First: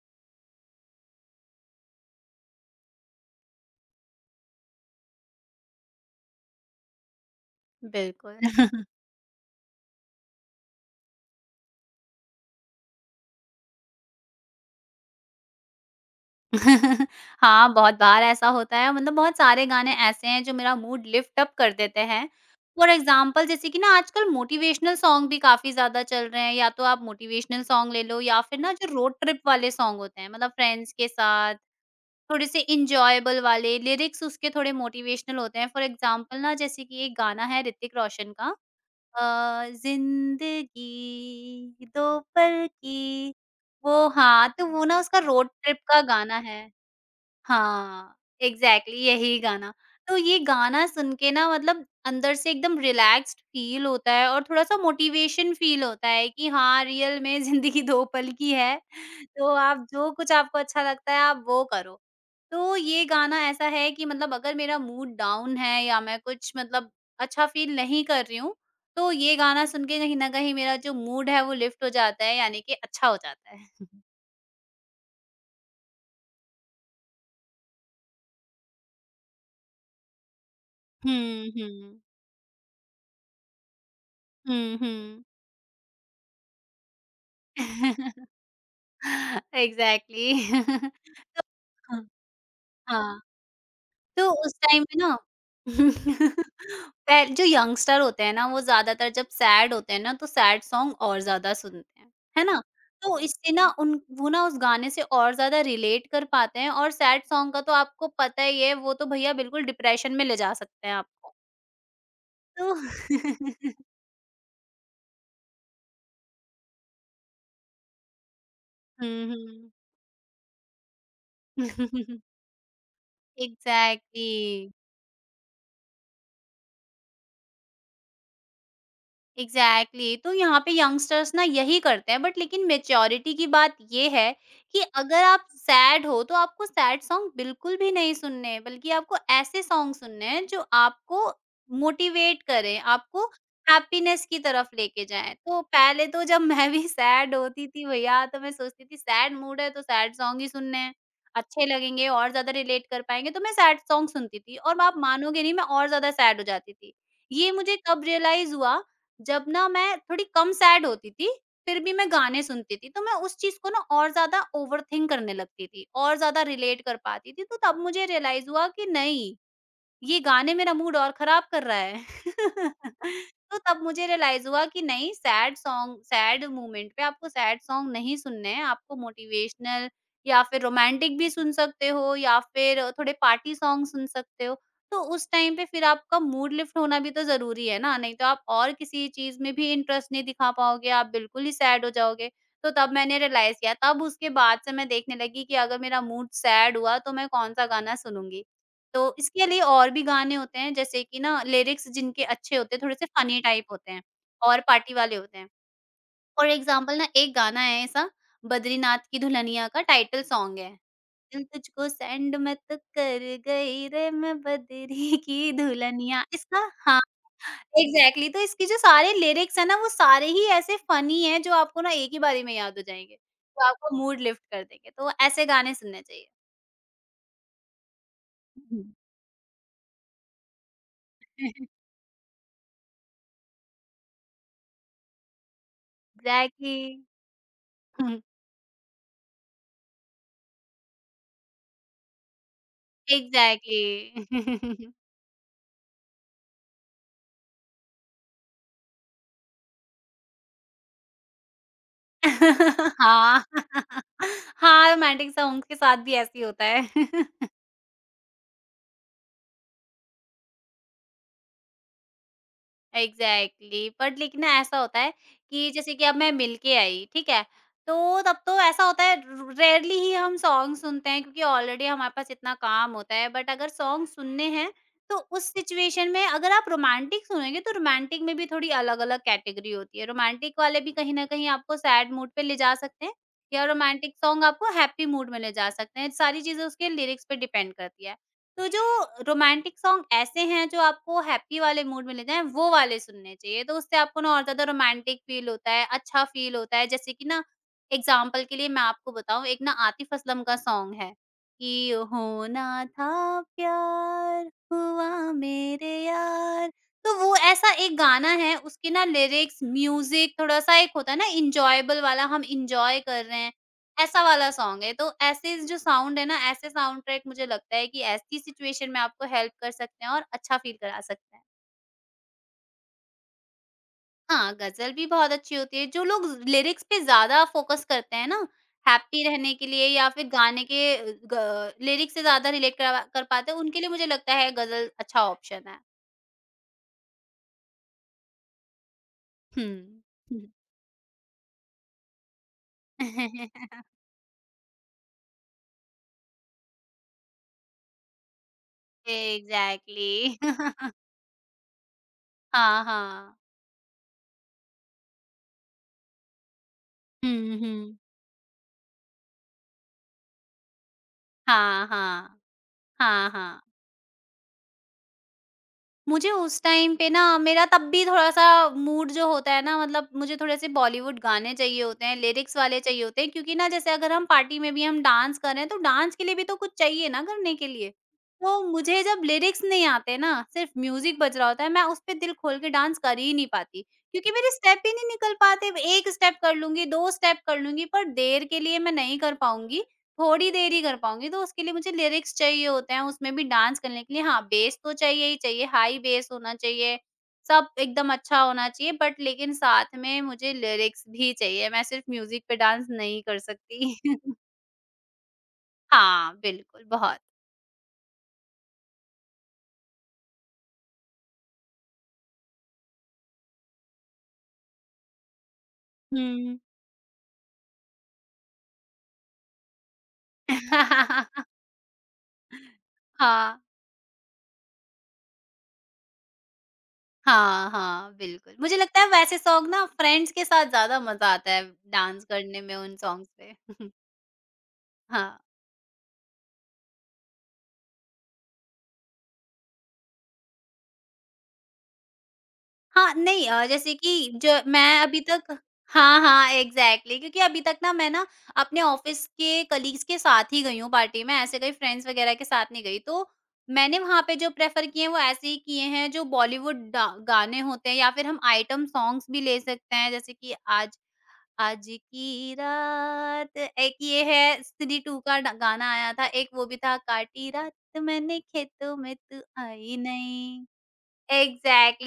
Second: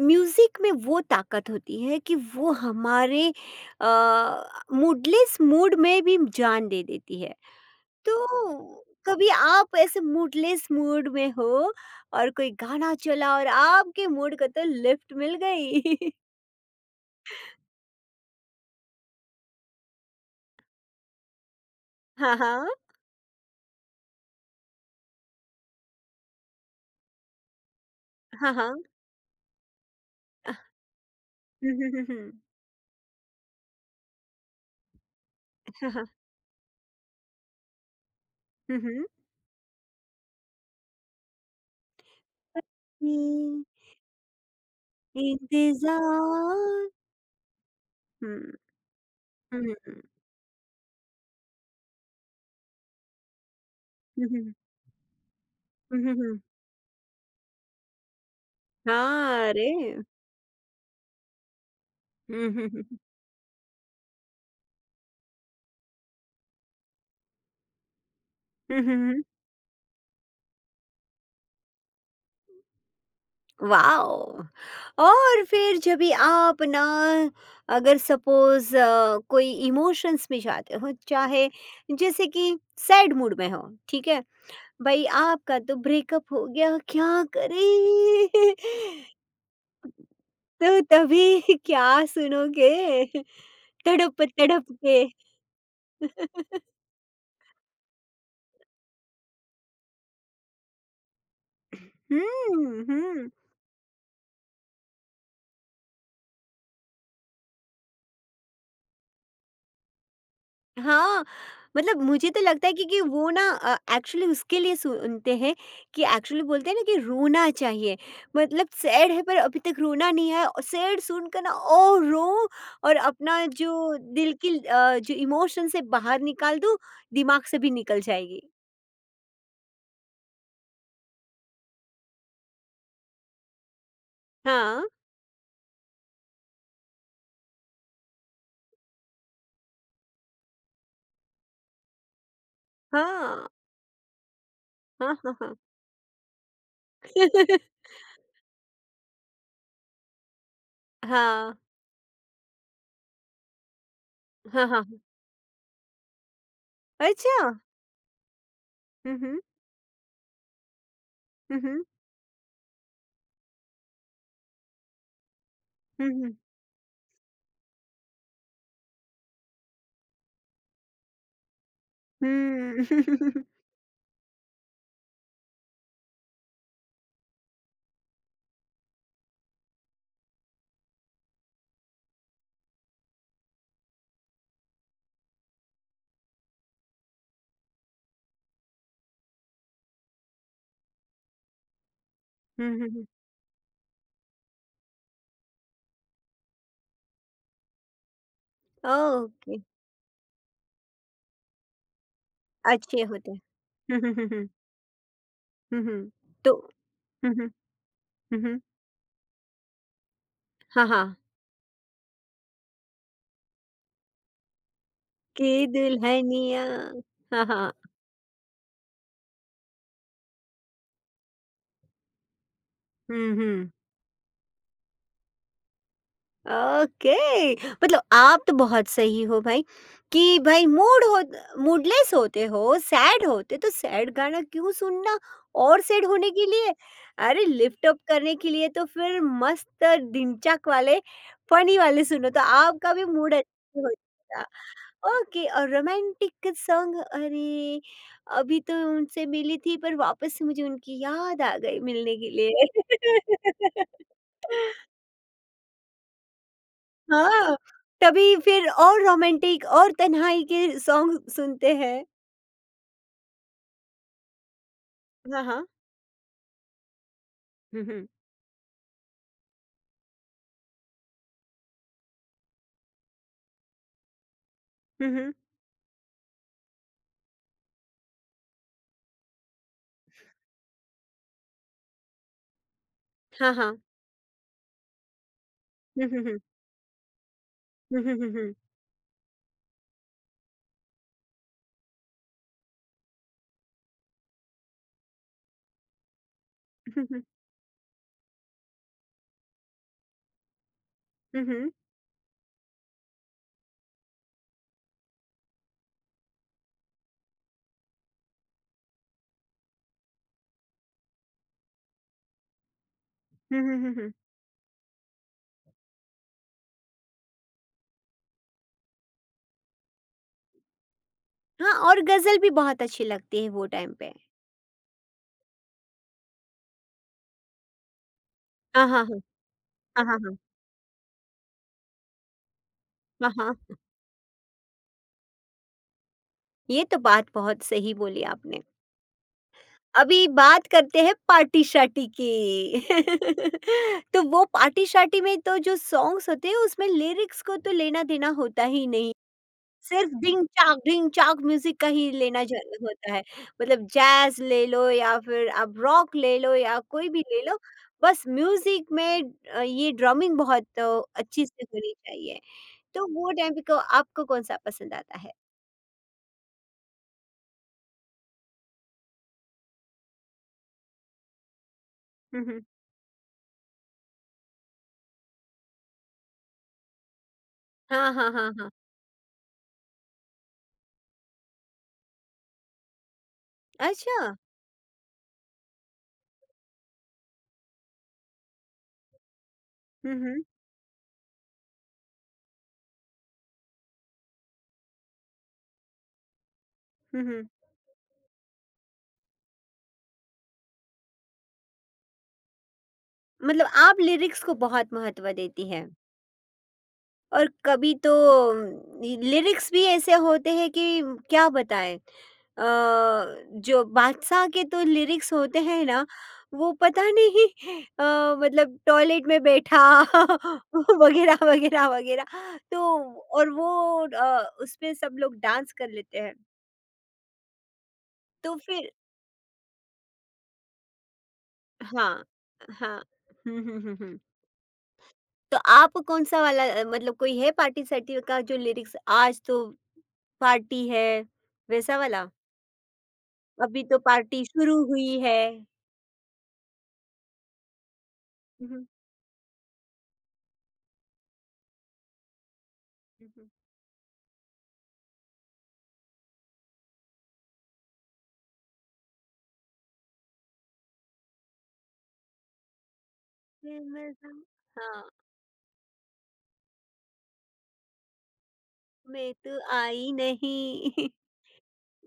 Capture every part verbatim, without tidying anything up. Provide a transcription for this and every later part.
Music में वो ताकत होती है कि वो हमारे मूडलेस मूड में भी जान दे देती है। तो बिल्कुल। कभी आप ऐसे मूडलेस मूड में हो और कोई गाना चला और आपके मूड को तो लिफ्ट मिल गई? हाँ, बहुत बार ऐसा होता है, मतलब बहुत सारे गाने ऐसे हैं जो मेरा मूड लिफ्ट अप कर देते हैं। हाँ, हाँ, फॉर एग्ज़ाम्पल जैसे कि ना आजकल मोटिवेशनल सॉन्ग भी काफ़ी ज़्यादा चल रहे हैं, या तो आप मोटिवेशनल सॉन्ग ले लो या हाँ, फिर हाँ। ना जो रोड ट्रिप वाले सॉन्ग होते हैं, मतलब फ्रेंड्स के साथ अ, हम्म, हम्म, हम्म, थोड़े से एन्जॉयबल वाले लिरिक्स उसके थोड़े मोटिवेशनल होते हैं। फॉर हाँ, हाँ, एग्ज़ाम्पल ना जैसे कि एक गाना है ऋतिक रोशन का हम्म, हम्म। अ, ज़िंदगी दो पल की, वो हाँ, तो वो ना उसका ये रोड ट्रिप का गाना है। इंतजार हाँ, हम्म, एग्ज़ैक्टली यही गाना। हम्म, हम्म, तो ये गाना सुन के ना मतलब अंदर से एकदम रिलैक्स्ड फ़ील होता है और हम्म, थोड़ा-सा मोटिवेशन फ़ील हम्म, होता है हम्म, कि हाँ, रियल में ज़िंदगी दो पल की है, हाँ तो अरे आप जो कुछ आपको अच्छा लगता है आप वो करो। हम्म, तो हम्म, ये गाना ऐसा है कि मतलब अगर मेरा मूड डाउन है या मैं कुछ मतलब अच्छा फ़ील नहीं कर रही हूँ, हम्म, तो हम्म, ये गाना सुन के कहीं न कहीं मेरा जो मूड है वो लिफ्ट हो जाता है, यानी कि अच्छा हो जाता है। वाओ! और फिर जब भी आप ना अगर सपोज़ अ, कोई इमोशंस में जाते हो, चाहे हुँ, हुँ। जैसे कि सैड मूड में हो, ठीक है? हुँ, भई हुँ। आपका तो ब्रेकअप हो गया, क्या करें? एग्ज़ैक्टली। तो तभी क्या हाँ। सुनोगे? हाँ, तड़प तो उस तड़प टाइम पे के। ना पहले जो यंगस्टर होते हैं ना, वो ज़्यादातर जब सैड होते हैं ना, तो सैड सॉन्ग और ज़्यादा सुनते हैं, है ना? हुँ, तो हुँ। इससे ना उन वो ना उस गाने से और ज़्यादा रिलेट कर पाते हैं, और सैड सॉन्ग का तो आपको पता ही है, वो तो भैया बिल्कुल डिप्रेशन में ले जा सकते हैं हाँ, आपको। मतलब मुझे तो लगता है तो क्योंकि वो ना अ, एक्चुअली उसके लिए सुनते हैं कि एक्चुअली बोलते हैं ना कि रोना चाहिए। मतलब सैड है हुँ, पर अभी हुँ। तक रोना नहीं है और सैड सुनकर ना ओह! रो और अपना जो एग्ज़ैक्टली। दिल की अ, जो इमोशन से बाहर निकाल दूँ, दिमाग से भी निकल जाएगी। Exactly exactly। तो यहाँ पे यंगस्टर्स ना यही करते हैं बट लेकिन मेच्योरिटी की बात ये है कि हाँ, अगर आप सैड हो तो आपको सैड सॉन्ग बिल्कुल भी नहीं सुनने हैं, बल्कि आपको ऐसे सॉन्ग सुनने हैं जो आपको मोटिवेट करें, आपको हाँ। हैप्पीनेस की तरफ लेके हाँ, हाँ, जाएं। हाँ। तो पहले तो जब मैं भी सैड होती थी भैया, तो मैं सोचती थी सैड मूड है तो सैड सॉन्ग ही सुनने हैं, हाँ, अच्छे लगेंगे और ज्यादा रिलेट कर पाएंगे। तो मैं सैड सॉन्ग सुनती थी, हाँ, और आप हाँ। मानोगे नहीं, मैं और ज्यादा सैड हो जाती थी। अच्छा! ये मुझे कब रियलाइज हुआ, हुँ, हुँ। जब ना मैं थोड़ी कम सैड होती थी, हुँ, फिर हुँ। भी मैं गाने सुनती थी, तो मैं उस चीज़ को ना और ज़्यादा ओवरथिंक करने लगती थी, हुँ, और हुँ। ज़्यादा रिलेट कर पाती थी। तो तब मुझे रियलाइज़ हुआ कि नहीं, ये गाने मेरा मूड और खराब कर रहा है। हुँ। तो तब मुझे रियलाइज़ हुआ कि नहीं, सैड सॉन्ग सैड मोमेंट पे आपको सैड सॉन्ग नहीं सुनने हैं, आपको मोटिवेशनल या फिर रोमांटिक भी सुन सकते हो या फिर थोड़े पार्टी सॉन्ग सुन सकते हो। तो उस टाइम पे फिर आपका मूड लिफ्ट होना भी तो ज़रूरी है ना, नहीं तो आप और किसी चीज़ में भी इंटरेस्ट नहीं दिखा पाओगे, आप बिल्कुल ही सैड हो जाओगे। हुँ, तो हुँ, तब हुँ। मैंने रियलाइज़ किया, तब उसके बाद से मैं देखने लगी कि अगर मेरा मूड सैड हुआ तो मैं कौन-सा गाना सुनूँगी। तो इसके ओके, लिए और भी गाने होते हैं, जैसे कि ना लिरिक्स जिनके अच्छे होते हैं, थोड़े अच्छे से होते हैं। फनी टाइप होते हैं हुँ, हुँ, हुँ, हुँ। और पार्टी वाले होते हैं। हुँ, हुँ। फॉर तो एग्ज़ाम्पल ना हुँ, एक हुँ। गाना है ऐसा, हुँ, हुँ। बद्रीनाथ की दुल्हनिया का टाइटल सॉन्ग है। हाँ, हाँ। दिल तुझको सेंड मैं तो कर गई रे, मैं बदरी कि की दुल्हनिया, इसका दुल्हनिया हाँ, हाँ, हाँ। एग्ज़ैक्टली। तो इसके जो सारे लिरिक्स हैं ना, वो सारे ही ऐसे फनी हैं जो आपको ना एक ही बारी में याद हो जाएँगे। हुँ, तो हुँ। आपका मूड लिफ्ट कर देंगे, तो ऐसे गाने सुनने चाहिए। ओके, मतलब आप तो हुँ। बहुत सही हो भाई, कि भाई मूड हो, मूडलेस होते हो, सैड होते तो सैड गाना क्यों सुनना और सैड होने के लिए? एग्ज़ैक्टली। अरे लिफ्ट अप करने के लिए तो फिर मस्त ढिंचैक वाले, फनी वाले सुनो तो आपका भी मूड अच्छा एग्ज़ैक्टली। हो। ओके, और रोमांटिक सॉन्ग अरे अभी तो उनसे मिली थी पर वापस से मुझे उनकी याद आ गई मिलने के लिए। हाँ। हाँ, रोमांटिक सॉन्ग्स के साथ भी ऐसे ही होता है। हाँ, तभी फिर और रोमांटिक और तन्हाई के सॉन्ग सुनते हैं। एग्जैक्टली बट लेकिन ना ऐसा होता है हाँ, हाँ, कि जैसे कि अब मैं मिलके आई, ठीक है? हम्म, हम्म, तो तब तो ऐसा होता है र रेयरली ही हम सॉन्ग सुनते हैं, क्योंकि ऑलरेडी हमारे पास इतना काम होता है। बट अगर सॉन्ग सुनने हैं हम्म, तो हम्म, उस सिचुएशन में अगर आप रोमांटिक सुनेंगे, तो रोमांटिक में भी थोड़ी अलग-अलग कैटेगरी होती है। रोमांटिक वाले भी कहीं न कहीं आपको सैड मूड पे ले जा सकते हैं हाँ, या हाँ, रोमांटिक सॉन्ग आपको हैप्पी मूड में ले जा सकते हैं। हम्म, हम्म, सारी चीज़ें उसके लिरिक्स पे डिपेंड करती हम्म, है। हम्म, हम्म, तो जो रोमांटिक सॉन्ग ऐसे हैं जो आपको हैप्पी वाले मूड में ले जाएँ, वो वाले सुनने चाहिए। तो उससे आपको ना और ज़्यादा रोमांटिक फ़ील होता है, अच्छा फ़ील होता है। हम्म, जैसे हम्म, कि ना एग्ज़ाम्पल के लिए मैं आपको बताऊँ, एक ना आतिफ़ असलम का सॉन्ग है हम्म, कि होना था प्यार, हुआ मेरे यार। तो वो ऐसा एक गाना है, उसके ना लिरिक्स, म्यूज़िक थोड़ा-सा एक होता है ना एन्जॉयबल वाला, हम एन्जॉय कर रहे हैं। हम्म, हम्म, हम्म, ऐसा वाला सॉन्ग है, तो ऐसे जो साउंड है ना, ऐसे साउंड ट्रैक मुझे लगता है कि ऐसी सिचुएशन में आपको हेल्प कर सकते हैं और अच्छा फ़ील करा सकते हैं। हाँ, और गजल भी बहुत अच्छी लगती है वो टाइम पे। हाँ, ग़ज़ल भी बहुत अच्छी होती है, जो लोग लिरिक्स पे ज़्यादा फ़ोकस करते हैं ना, हाँ, हाँ, हाँ, हैप्पी रहने के लिए हाँ, या हाँ, फिर हाँ, गाने के अ, ग लिरिक्स से ज़्यादा रिलेट करा कर हाँ, पाते हाँ, हैं, उनके लिए मुझे लगता है ग़ज़ल अच्छा ऑप्शन है। ये तो बात बहुत सही बोली आपने। हुँ। अभी बात करते हैं पार्टी-शार्टी की। तो वो पार्टी-शार्टी में तो जो सॉन्ग्स होते हैं उसमें लिरिक्स को तो लेना-देना होता ही नहीं। सिर्फ़ एग्ज़ैक्टली। ढिंग-चाक, ढिंग-चाक म्यूज़िक का ही लेना ज हाँ, होता है। हाँ। मतलब जैज़ ले लो या फिर आप रॉक ले लो या कोई भी ले लो, हुँ, हुँ। बस म्यूज़िक में अ, ये ड्रमिंग बहुत अ, अच्छी से हाँ, होनी चाहिए। हाँ। तो हाँ, वो टाइम पे हाँ। को आपको कौन-सा पसंद आता है? मुझे उस टाइम पे ना मेरा तब भी थोड़ा-सा मूड जो होता है ना, मतलब मुझे थोड़े-से बॉलीवुड गाने चाहिए होते हैं, हुँ, लिरिक्स हुँ। वाले चाहिए होते हैं, क्योंकि ना जैसे अगर हम पार्टी में भी हम डांस कर रहे हैं, तो डांस के लिए भी तो कुछ चाहिए ना करने के लिए। हाँ, हाँ, हाँ, तो हाँ। मुझे जब लिरिक्स नहीं आते ना, सिर्फ म्यूज़िक बज रहा होता है, मैं उस पे दिल खोल के डांस कर ही नहीं पाती, अच्छा। क्योंकि मेरे स्टेप ही नहीं निकल पाते। एक स्टेप कर लूँगी, दो स्टेप कर लूँगी, पर देर के लिए मैं नहीं कर पाऊँगी। हुँ, हुँ। थोड़ी देर ही कर पाऊँगी, तो उसके लिए मुझे लिरिक्स चाहिए होते हैं, उसमें भी डांस करने के लिए हाँ, बेस तो चाहिए ही चाहिए, हाई बेस होना चाहिए, हुँ, हुँ। सब एकदम अच्छा होना चाहिए बट लेकिन साथ में मुझे लिरिक्स भी चाहिए, मैं सिर्फ़ म्यूज़िक पे डांस नहीं कर मतलब आप सकती। लिरिक्स को बहुत महत्व देती हैं। हाँ, बिल्कुल, बहुत। और कभी तो लिरिक्स भी ऐसे होते हैं कि क्या बताएं अ, जो बादशाह के तो लिरिक्स होते हैं ना, हुँ। वो पता नहीं अ, मतलब टॉयलेट में बैठा वगैरह वगैरह वगैरह तो और हाँ, वो अ, उस पे सब लोग डांस कर लेते हैं। हाँ, हाँ, तो बिल्कुल। मुझे फिर लगता है वैसे सॉन्ग ना फ्रेंड्स के साथ ज़्यादा मज़ा आता है हाँ, डांस करने में, हाँ, उन सॉन्ग्स पे। हम्म, हम्म, हम्म, हम्म। हाँ। तो आप कौन सा वाला अ, मतलब कोई है पार्टी सटी का जो लिरिक्स, आज तो पार्टी है, वैसा वाला? हाँ, नहीं अ, अभी जैसे तो कि पार्टी ज शुरू मैं हुई अभी है। तक हाँ, हाँ, एग्ज़ैक्टली, क्योंकि अभी तक ना मैं ना हुँ, अपने हुँ, ऑफ़िस के कलीग्स के साथ ही गई हूँ पार्टी में, ऐसे कहीं फ्रेंड्स वग़ैरह के साथ नहीं गई। तो हुँ। मैंने वहाँ पे जो प्रेफ़र किए हैं, वो ऐसे ही किए हैं जो बॉलीवुड डा गाने होते हैं या फिर हम आइटम सॉन्ग्स भी ले सकते हैं, जैसे कि आज आज की रात, फिर एक मैं ये जाऊँ है स्त्री हाँ, टू का ड गाना आया था, एक वो भी था, काटी रात मैंने खेतों में मैं तू तो आई आई नहीं। नहीं। Exactly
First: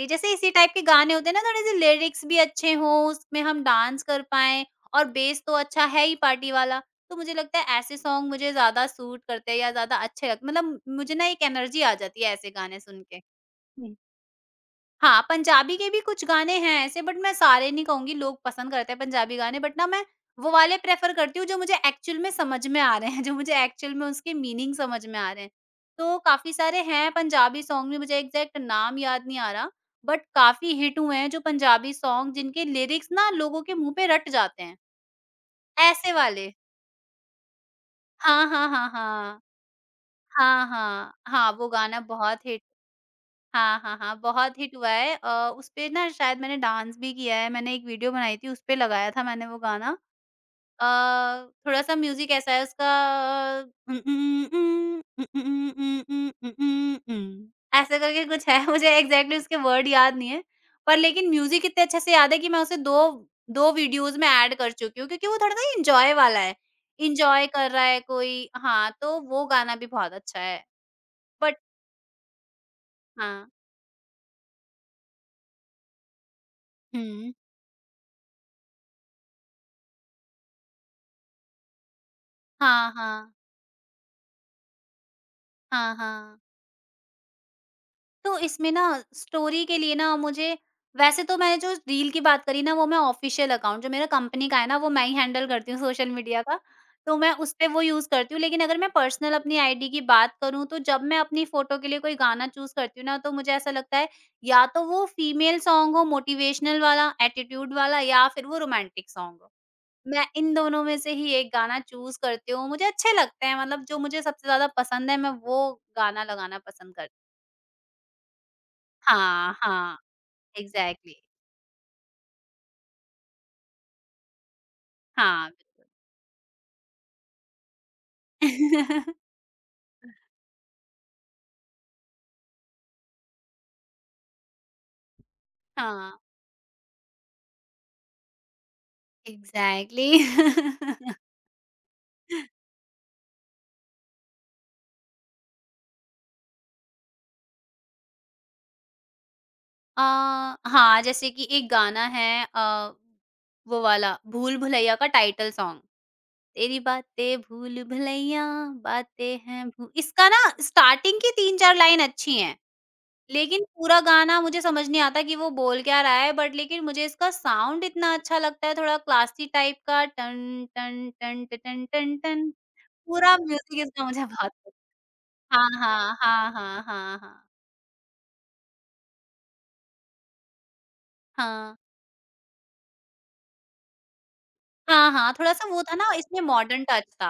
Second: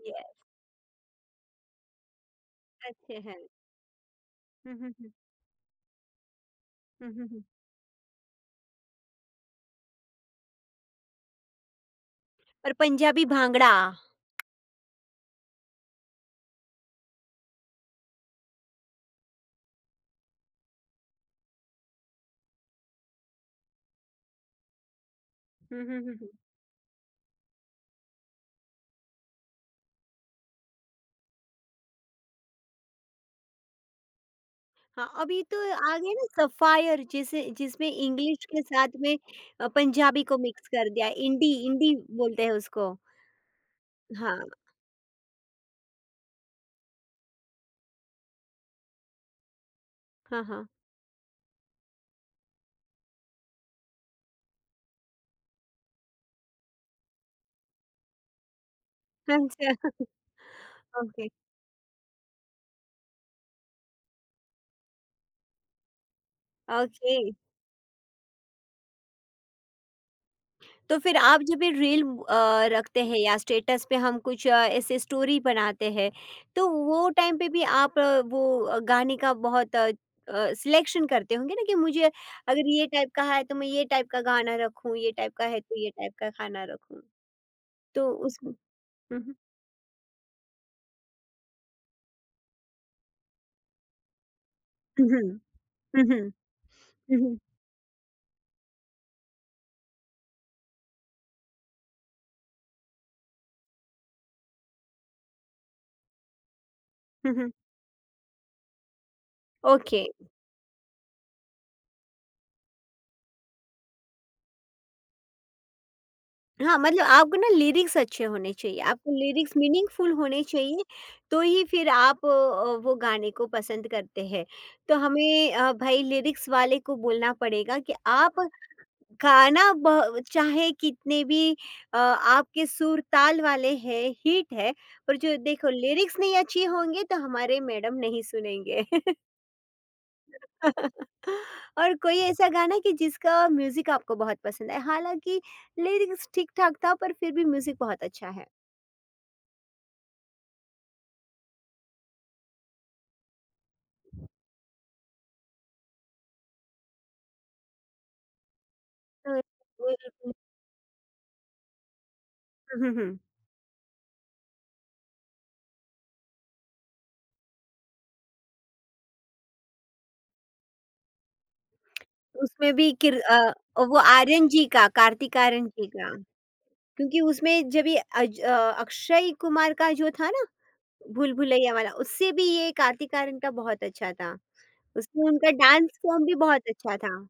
exactly। ये जैसे इसी टाइप के गाने होते हैं ना, थोड़े से लिरिक्स भी अच्छे हों, अच्छे हैं। उसमें हम डांस कर पाएँ हुँ, हुँ, और हुँ। बेस तो अच्छा है ही पार्टी वाला। हुँ, तो हुँ, मुझे हुँ। लगता है ऐसे सॉन्ग मुझे ज़्यादा सूट करते हैं या ज़्यादा अच्छे लग मतलब मुझे ना एक एनर्जी आ जाती है ऐसे और गाने सुन के। पंजाबी भांगड़ा। हाँ, पंजाबी के भी कुछ गाने हैं ऐसे, बट मैं सारे नहीं कहूँगी, लोग पसंद करते हैं पंजाबी गाने, बट ना मैं वो वाले प्रेफ़र करती हूँ जो मुझे एक्चुअल में समझ में आ रहे हैं, जो मुझे एक्चुअल में उसके मीनिंग समझ में आ रहे हैं। हुँ, हुँ, हुँ, तो हुँ। काफ़ी सारे हैं पंजाबी सॉन्ग भी, मुझे एग्ज़ैक्ट नाम याद नहीं आ रहा, बट काफ़ी हिट हुए हैं जो पंजाबी सॉन्ग जिनके लिरिक्स ना लोगों के मुँह पे रट जाते हैं, हाँ, अभी तो आ ऐसे गए ना वाले। सफ़ायर जिसे जिसमें इंग्लिश हाँ, के हाँ, साथ हाँ, में हाँ। अ, पंजाबी को हाँ, मिक्स कर दिया है। हाँ। हाँ, इंडी वो इंडी गाना बोलते बहुत हैं हिट उसको। हाँ, हाँ, हाँ, हाँ, बहुत हिट हुआ है। अ, उसपे ना शायद मैंने डांस भी किया है, मैंने एक वीडियो बनाई थी, उसपे लगाया था मैंने वो गाना। हाँ, हाँ। अ, थोड़ा-सा म्यूज़िक ऐसा है उसका उम, उम, उम, उम, उम, उम, उम, उम, उम, उम, ऐसे करके कुछ है, मुझे एग्ज़ैक्टली उसके वर्ड अच्छा, याद नहीं है। पर ओके, लेकिन म्यूज़िक इतने अच्छे से याद है कि मैं उसे दो दो वीडियोज़ में ऐड कर चुकी हूँ, क्योंकि वो थोड़ा-सा एन्जॉय वाला है, ओके। एन्जॉय कर रहा है कोई, हाँ, तो वो गाना भी बहुत अच्छा है। तो फिर आप बट जब ये रील अ, रखते हैं या हाँ। स्टेटस पे हम कुछ अ, ऐसे स्टोरी बनाते हैं, तो वो हुँ। टाइम पे भी आप अ, वो अ, गाने का बहुत सिलेक्शन करते होंगे ना कि मुझे अगर ये हाँ, टाइप का हाँ। है तो मैं ये टाइप का गाना रखूं, ये टाइप का है तो ये हाँ, टाइप का हाँ। खाना रखूं। तो तो उस इसमें ना हम्म, स्टोरी के लिए ना मुझे, वैसे तो मैंने जो रील की बात करी ना, वो मैं ऑफ़िशियल अकाउंट जो मेरा कंपनी का है ना, वो मैं ही हम्म, हैंडल हम्म, करती हूँ सोशल हम्म, मीडिया का। तो मैं हम्म, उस पे वो यूज़ करती हूँ, लेकिन अगर मैं पर्सनल अपनी आईडी की बात करूँ तो जब मैं अपनी फ़ोटो के लिए कोई गाना चूज़ करती हूँ ना, तो मुझे ऐसा लगता है या तो वो फीमेल सॉन्ग हो मोटिवेशनल वाला, हम्म, एटीट्यूड वाला या फिर वो रोमांटिक सॉन्ग हो। ओके। मैं इन दोनों में से ही एक गाना चूज़ करती हूँ। मुझे अच्छे लगते हैं, मतलब जो मुझे सबसे ज़्यादा पसंद है मैं वो गाना लगाना हाँ, पसंद मतलब करती हूँ। आपको ना लिरिक्स अच्छे होने चाहिए, आपको लिरिक्स हाँ, हाँ, मीनिंगफुल होने चाहिए, एग्ज़ैक्टली तो ही फिर आप अ, वो गाने को पसंद करते हैं। तो हमें हाँ। अ, भाई लिरिक्स वाले को बोलना पड़ेगा कि आप गाना ब चाहे कितने भी अ, आपके सुर ताल वाले हैं, हिट है, पर जो देखो हाँ, लिरिक्स नहीं अच्छी होंगे तो हमारे मैडम नहीं सुनेंगे। एग्ज़ैक्टली। और कोई ऐसा गाना कि जिसका म्यूजिक आपको बहुत पसंद है, हालांकि लिरिक्स ठीक ठाक था पर फिर भी म्यूजिक बहुत अच्छा है। अ, हाँ, जैसे कि एक गाना है। अ, वो वाला भूल भुलैया का टाइटल सॉन्ग, तेरी बातें भूल भुलैया, अ, बातें हैं भू। इसका बिल्कुल। ना स्टार्टिंग की तीन चार लाइन अच्छी हैं, हम्म, हम्म। लेकिन पूरा गाना मुझे समझ नहीं आता कि वो बोल क्या रहा है बट लेकिन मुझे इसका साउंड इतना अच्छा लगता है, थोड़ा क्लासी टाइप का। टन, टन, टन, टन, टन, टन, टन। उसमें भी किर, पूरा अ, म्यूज़िक वो इसका मुझे आर्यन बहुत। जी का कार्तिक आर्यन हाँ, जी का, हाँ, हाँ, हाँ, हाँ, क्योंकि हाँ। उसमें जब ये अज- अ, अक्षय कुमार का जो था ना, भूल भुलैया हाँ। वाला, उससे भी ये कार्तिक आर्यन का बहुत अच्छा था। हाँ, उसमें हाँ, उनका थोड़ा-सा वो डांस था ना, फॉर्म भी इसमें बहुत मॉडर्न अच्छा टच था। था।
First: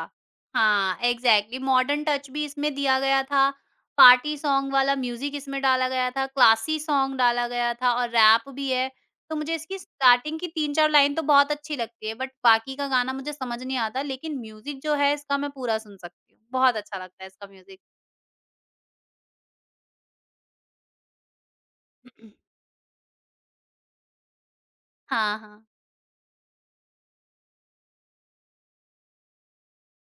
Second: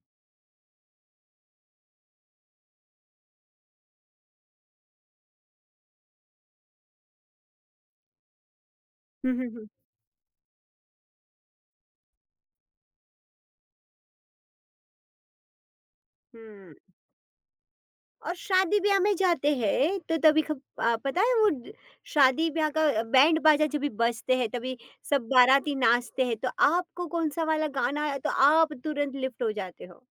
हाँ, एग्ज़ैक्टली, मॉडर्न टच भी इसमें दिया गया था, पार्टी सॉन्ग वाला म्यूज़िक इसमें डाला गया था, क्लासी सॉन्ग डाला गया था और रैप भी है। हम्म, तो हम्म, मुझे हम्म, इसकी स्टार्टिंग की तीन चार लाइन तो बहुत अच्छी लगती है, बट बाकी का गाना मुझे समझ नहीं आता, लेकिन म्यूज़िक जो है इसका मैं पूरा सुन सकती हूँ। हम्म। बहुत अच्छा लगता है इसका म्यूज़िक। और शादी-ब्याह में जाते हैं, तो तभी खब अ, पता है वो ड शादी-ब्याह का बैंड बाजा जब भी बजते हैं, तभी सब हाँ, हाँ। बाराती नाचते हैं, तो आपको कौन-सा वाला गाना है, तो आप तुरंत लिफ्ट हो जाते हो?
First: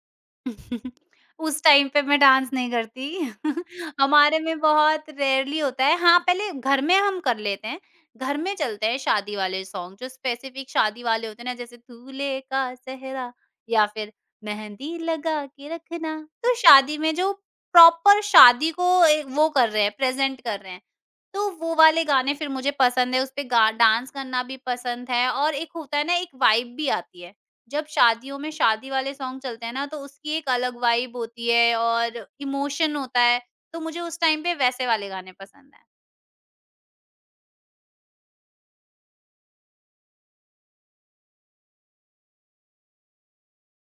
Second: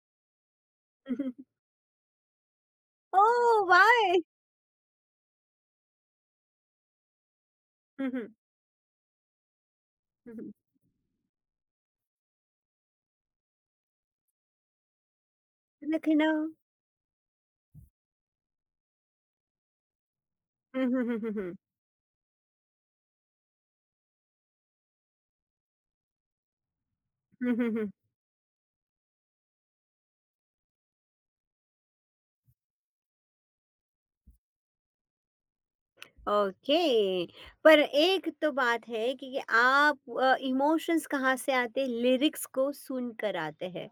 उस टाइम पे मैं डांस नहीं करती। ओह वाह! हमारे में बहुत रेयरली होता है। हाँ, पहले घर में हम कर लेते हैं। हुँ, हुँ, घर में चलते हैं शादी वाले सॉन्ग, जो हुँ, हुँ। स्पेसिफिक शादी वाले होते हैं ना, जैसे दूल्हे का सेहरा या फिर मेहंदी लगा के रखना। लखनऊ तो शादी में जो प्रॉपर शादी को एक वो कर रहे हैं, प्रेजेंट कर रहे हैं, हुँ, हुँ, हुँ, हुँ, तो हुँ। वो वाले गाने फिर मुझे पसंद है। उस पे गा- डांस करना भी पसंद है और एक होता है ना, एक वाइब भी आती है, हुँ, हुँ, जब हुँ। शादियों में शादी वाले सॉन्ग चलते हैं ना, तो उसकी एक अलग वाइब होती है और इमोशन होता है, तो मुझे उस टाइम पे वैसे वाले गाने पसंद हैं। ओके, पर एक तो बात है कि आप अ, इमोशंस कहाँ से आते हैं, लिरिक्स को सुनकर आते हैं।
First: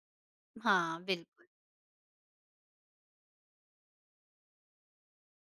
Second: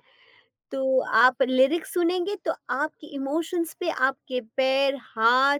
हाँ, तो आप बिल्कुल। लिरिक्स सुनेंगे तो आपके इमोशंस पे आपके पैर, हाथ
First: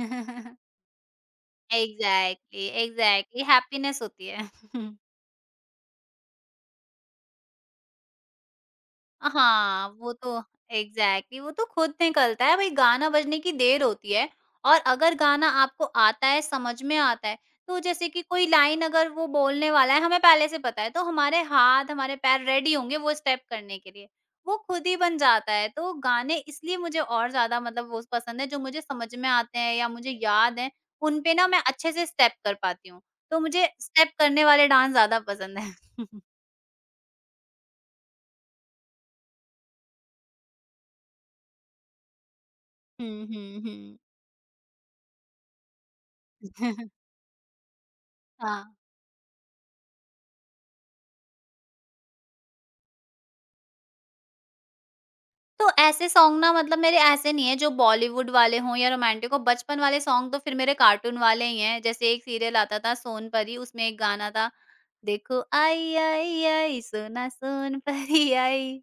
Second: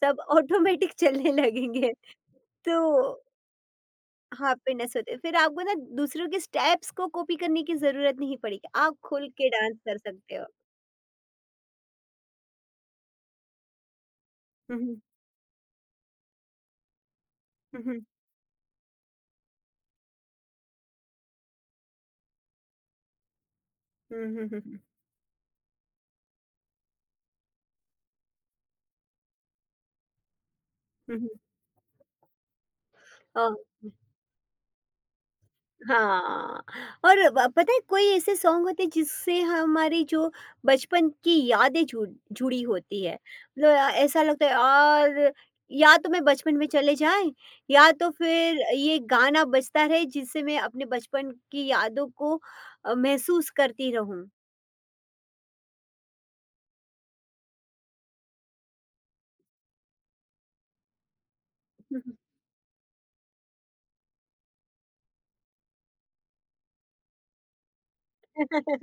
सब ऑटोमेटिक चलने लगेंगे। एग्ज़ैक्टली, तो एग्ज़ैक्टली, हैप्पीनेस होती है। हाँ, फिटनेस होते हैं। फिर आपको ना दूसरों के स्टेप्स को कॉपी करने की ज़रूरत नहीं पड़ेगी। आप खुल के डांस हाँ, कर वो सकते तो हो। एग्ज़ैक्टली, वो तो खुद निकलता है, वही गाना बजने की देर होती है। हुँ, और हुँ। अगर गाना आपको आता है, समझ में आता है, तो हुँ, हुँ। जैसे कि कोई लाइन अगर वो बोलने वाला है, हमें पहले से पता है, तो हमारे हाथ, हमारे पैर रेडी होंगे वो स्टेप करने के लिए। हुँ, हुँ, वो हुँ, हुँ। खुद ही बन जाता है, तो गाने इसलिए मुझे और ज़्यादा मतलब वो पसंद है, जो मुझे समझ में आते हैं या मुझे याद हैं, हुँ, उन हुँ। पे ना मैं अच्छे से स्टेप कर पाती हूँ। तो मुझे अ स्टेप करने वाले डांस ज़्यादा पसंद है। हाँ, और ब पता है कोई ऐसे सॉन्ग होते हैं जिससे हमारी जो बचपन की यादें जुड़ जुड़ी होती है। हुँ, हुँ, मतलब अ, हुँ। ऐसा लगता है यार, या तो मैं बचपन में चले जाएँ या तो फिर हाँ। ये गाना बजता रहे जिससे मैं अपने बचपन की यादों को अ, महसूस करती रहूँ। तो ऐसे सॉन्ग ना, मतलब मेरे ऐसे नहीं है जो बॉलीवुड वाले हों या रोमांटिक हो, बचपन वाले सॉन्ग तो फिर मेरे कार्टून वाले ही हैं। हुँ, जैसे हुँ। एक सीरियल आता था सोन परी, उसमें एक गाना था, देखो आई आई आई सोना सोन परी आई।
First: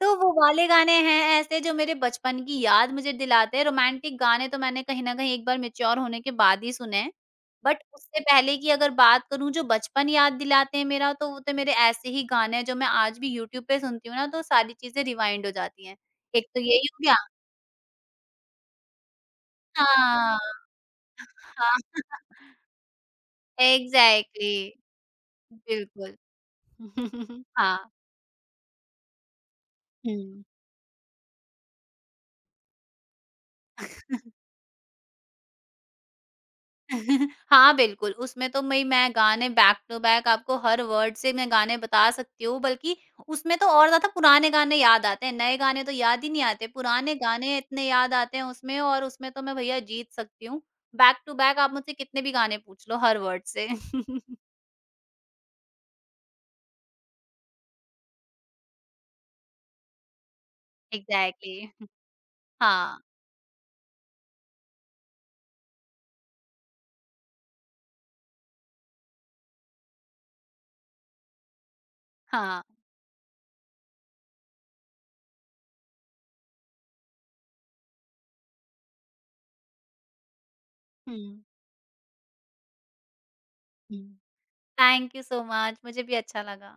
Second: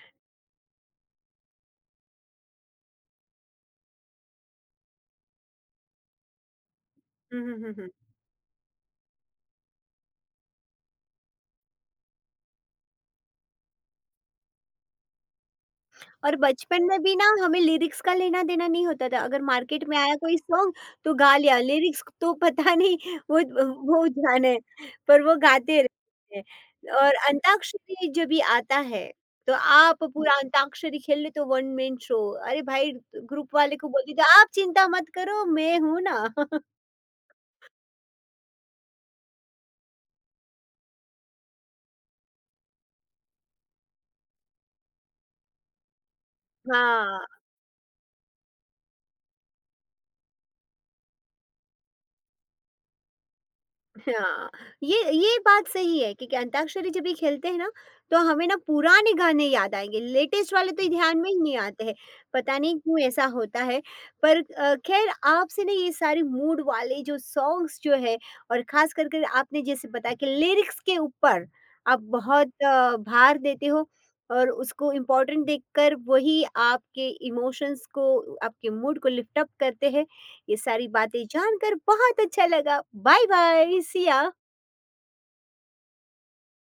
तो वो वाले गाने हैं ऐसे जो मेरे बचपन की याद मुझे दिलाते हैं। रोमांटिक गाने तो मैंने कहीं न कहीं एक बार मैच्योर होने के बाद ही सुने हैं। हुँ, हुँ, हुँ, बट हुँ। उससे पहले की अगर बात करूँ, जो बचपन याद दिलाते हैं मेरा, तो वो तो मेरे ऐसे ही गाने हैं, जो मैं आज भी यूट्यूब पे सुनती हूँ ना, तो सारी चीज़ें रिवाइंड हो जाती हैं। और एक तो बचपन यही में हो भी गया। ना हमें लिरिक्स का लेना-देना नहीं होता था। अगर मार्केट में आया कोई हाँ, सॉन्ग तो गा लिया, हाँ। लिरिक्स तो पता नहीं, वो द वो एग्ज़ैक्टली, जाने, पर वो गाते बिल्कुल। रहते हैं। और हाँ। अंताक्षरी जब भी आता है, तो आप पूरा हुँ। अंताक्षरी खेल ले तो वन मैन शो। अरे भाई ग्रुप वाले को बोलती थी, "आप चिंता मत करो, मैं हूँ ना।" हाँ, बिल्कुल, उसमें तो मैं मैं गाने बैक टू बैक आपको हर वर्ड से मैं गाने बता सकती हूँ, बल्कि उसमें तो और ज़्यादा पुराने गाने याद आते हैं, नए गाने तो याद ही नहीं आते, पुराने हाँ। गाने इतने याद आते हैं उसमें, और उसमें तो मैं भैया जीत सकती हूँ। बैक टू बैक आप मुझसे कितने भी गाने पूछ लो हर वर्ड से। हाँ, ये ये बात सही है क्योंकि अंताक्षरी जब ये खेलते हैं ना, तो हमें ना पुराने गाने याद आएँगे, लेटेस्ट वाले तो ध्यान में ही नहीं एग्ज़ैक्टली। आते हैं। पता नहीं क्यों हाँ, ऐसा होता है? पर अ, ख़ैर आपसे ना ये सारे मूड वाले जो सॉन्ग्स जो है, और ख़ास कर कर आपने जैसे बताया कि लिरिक्स के ऊपर आप बहुत हाँ। अ, भार देते हो और उसको इम्पोर्टेंट देखकर वही आपके इमोशंस को, आपके मूड को लिफ्ट अप करते हैं। ये सारी हुँ, बातें जानकर बहुत अच्छा लगा। बाय बाय, हुँ। Siya. Thank you so much, मुझे भी अच्छा लगा।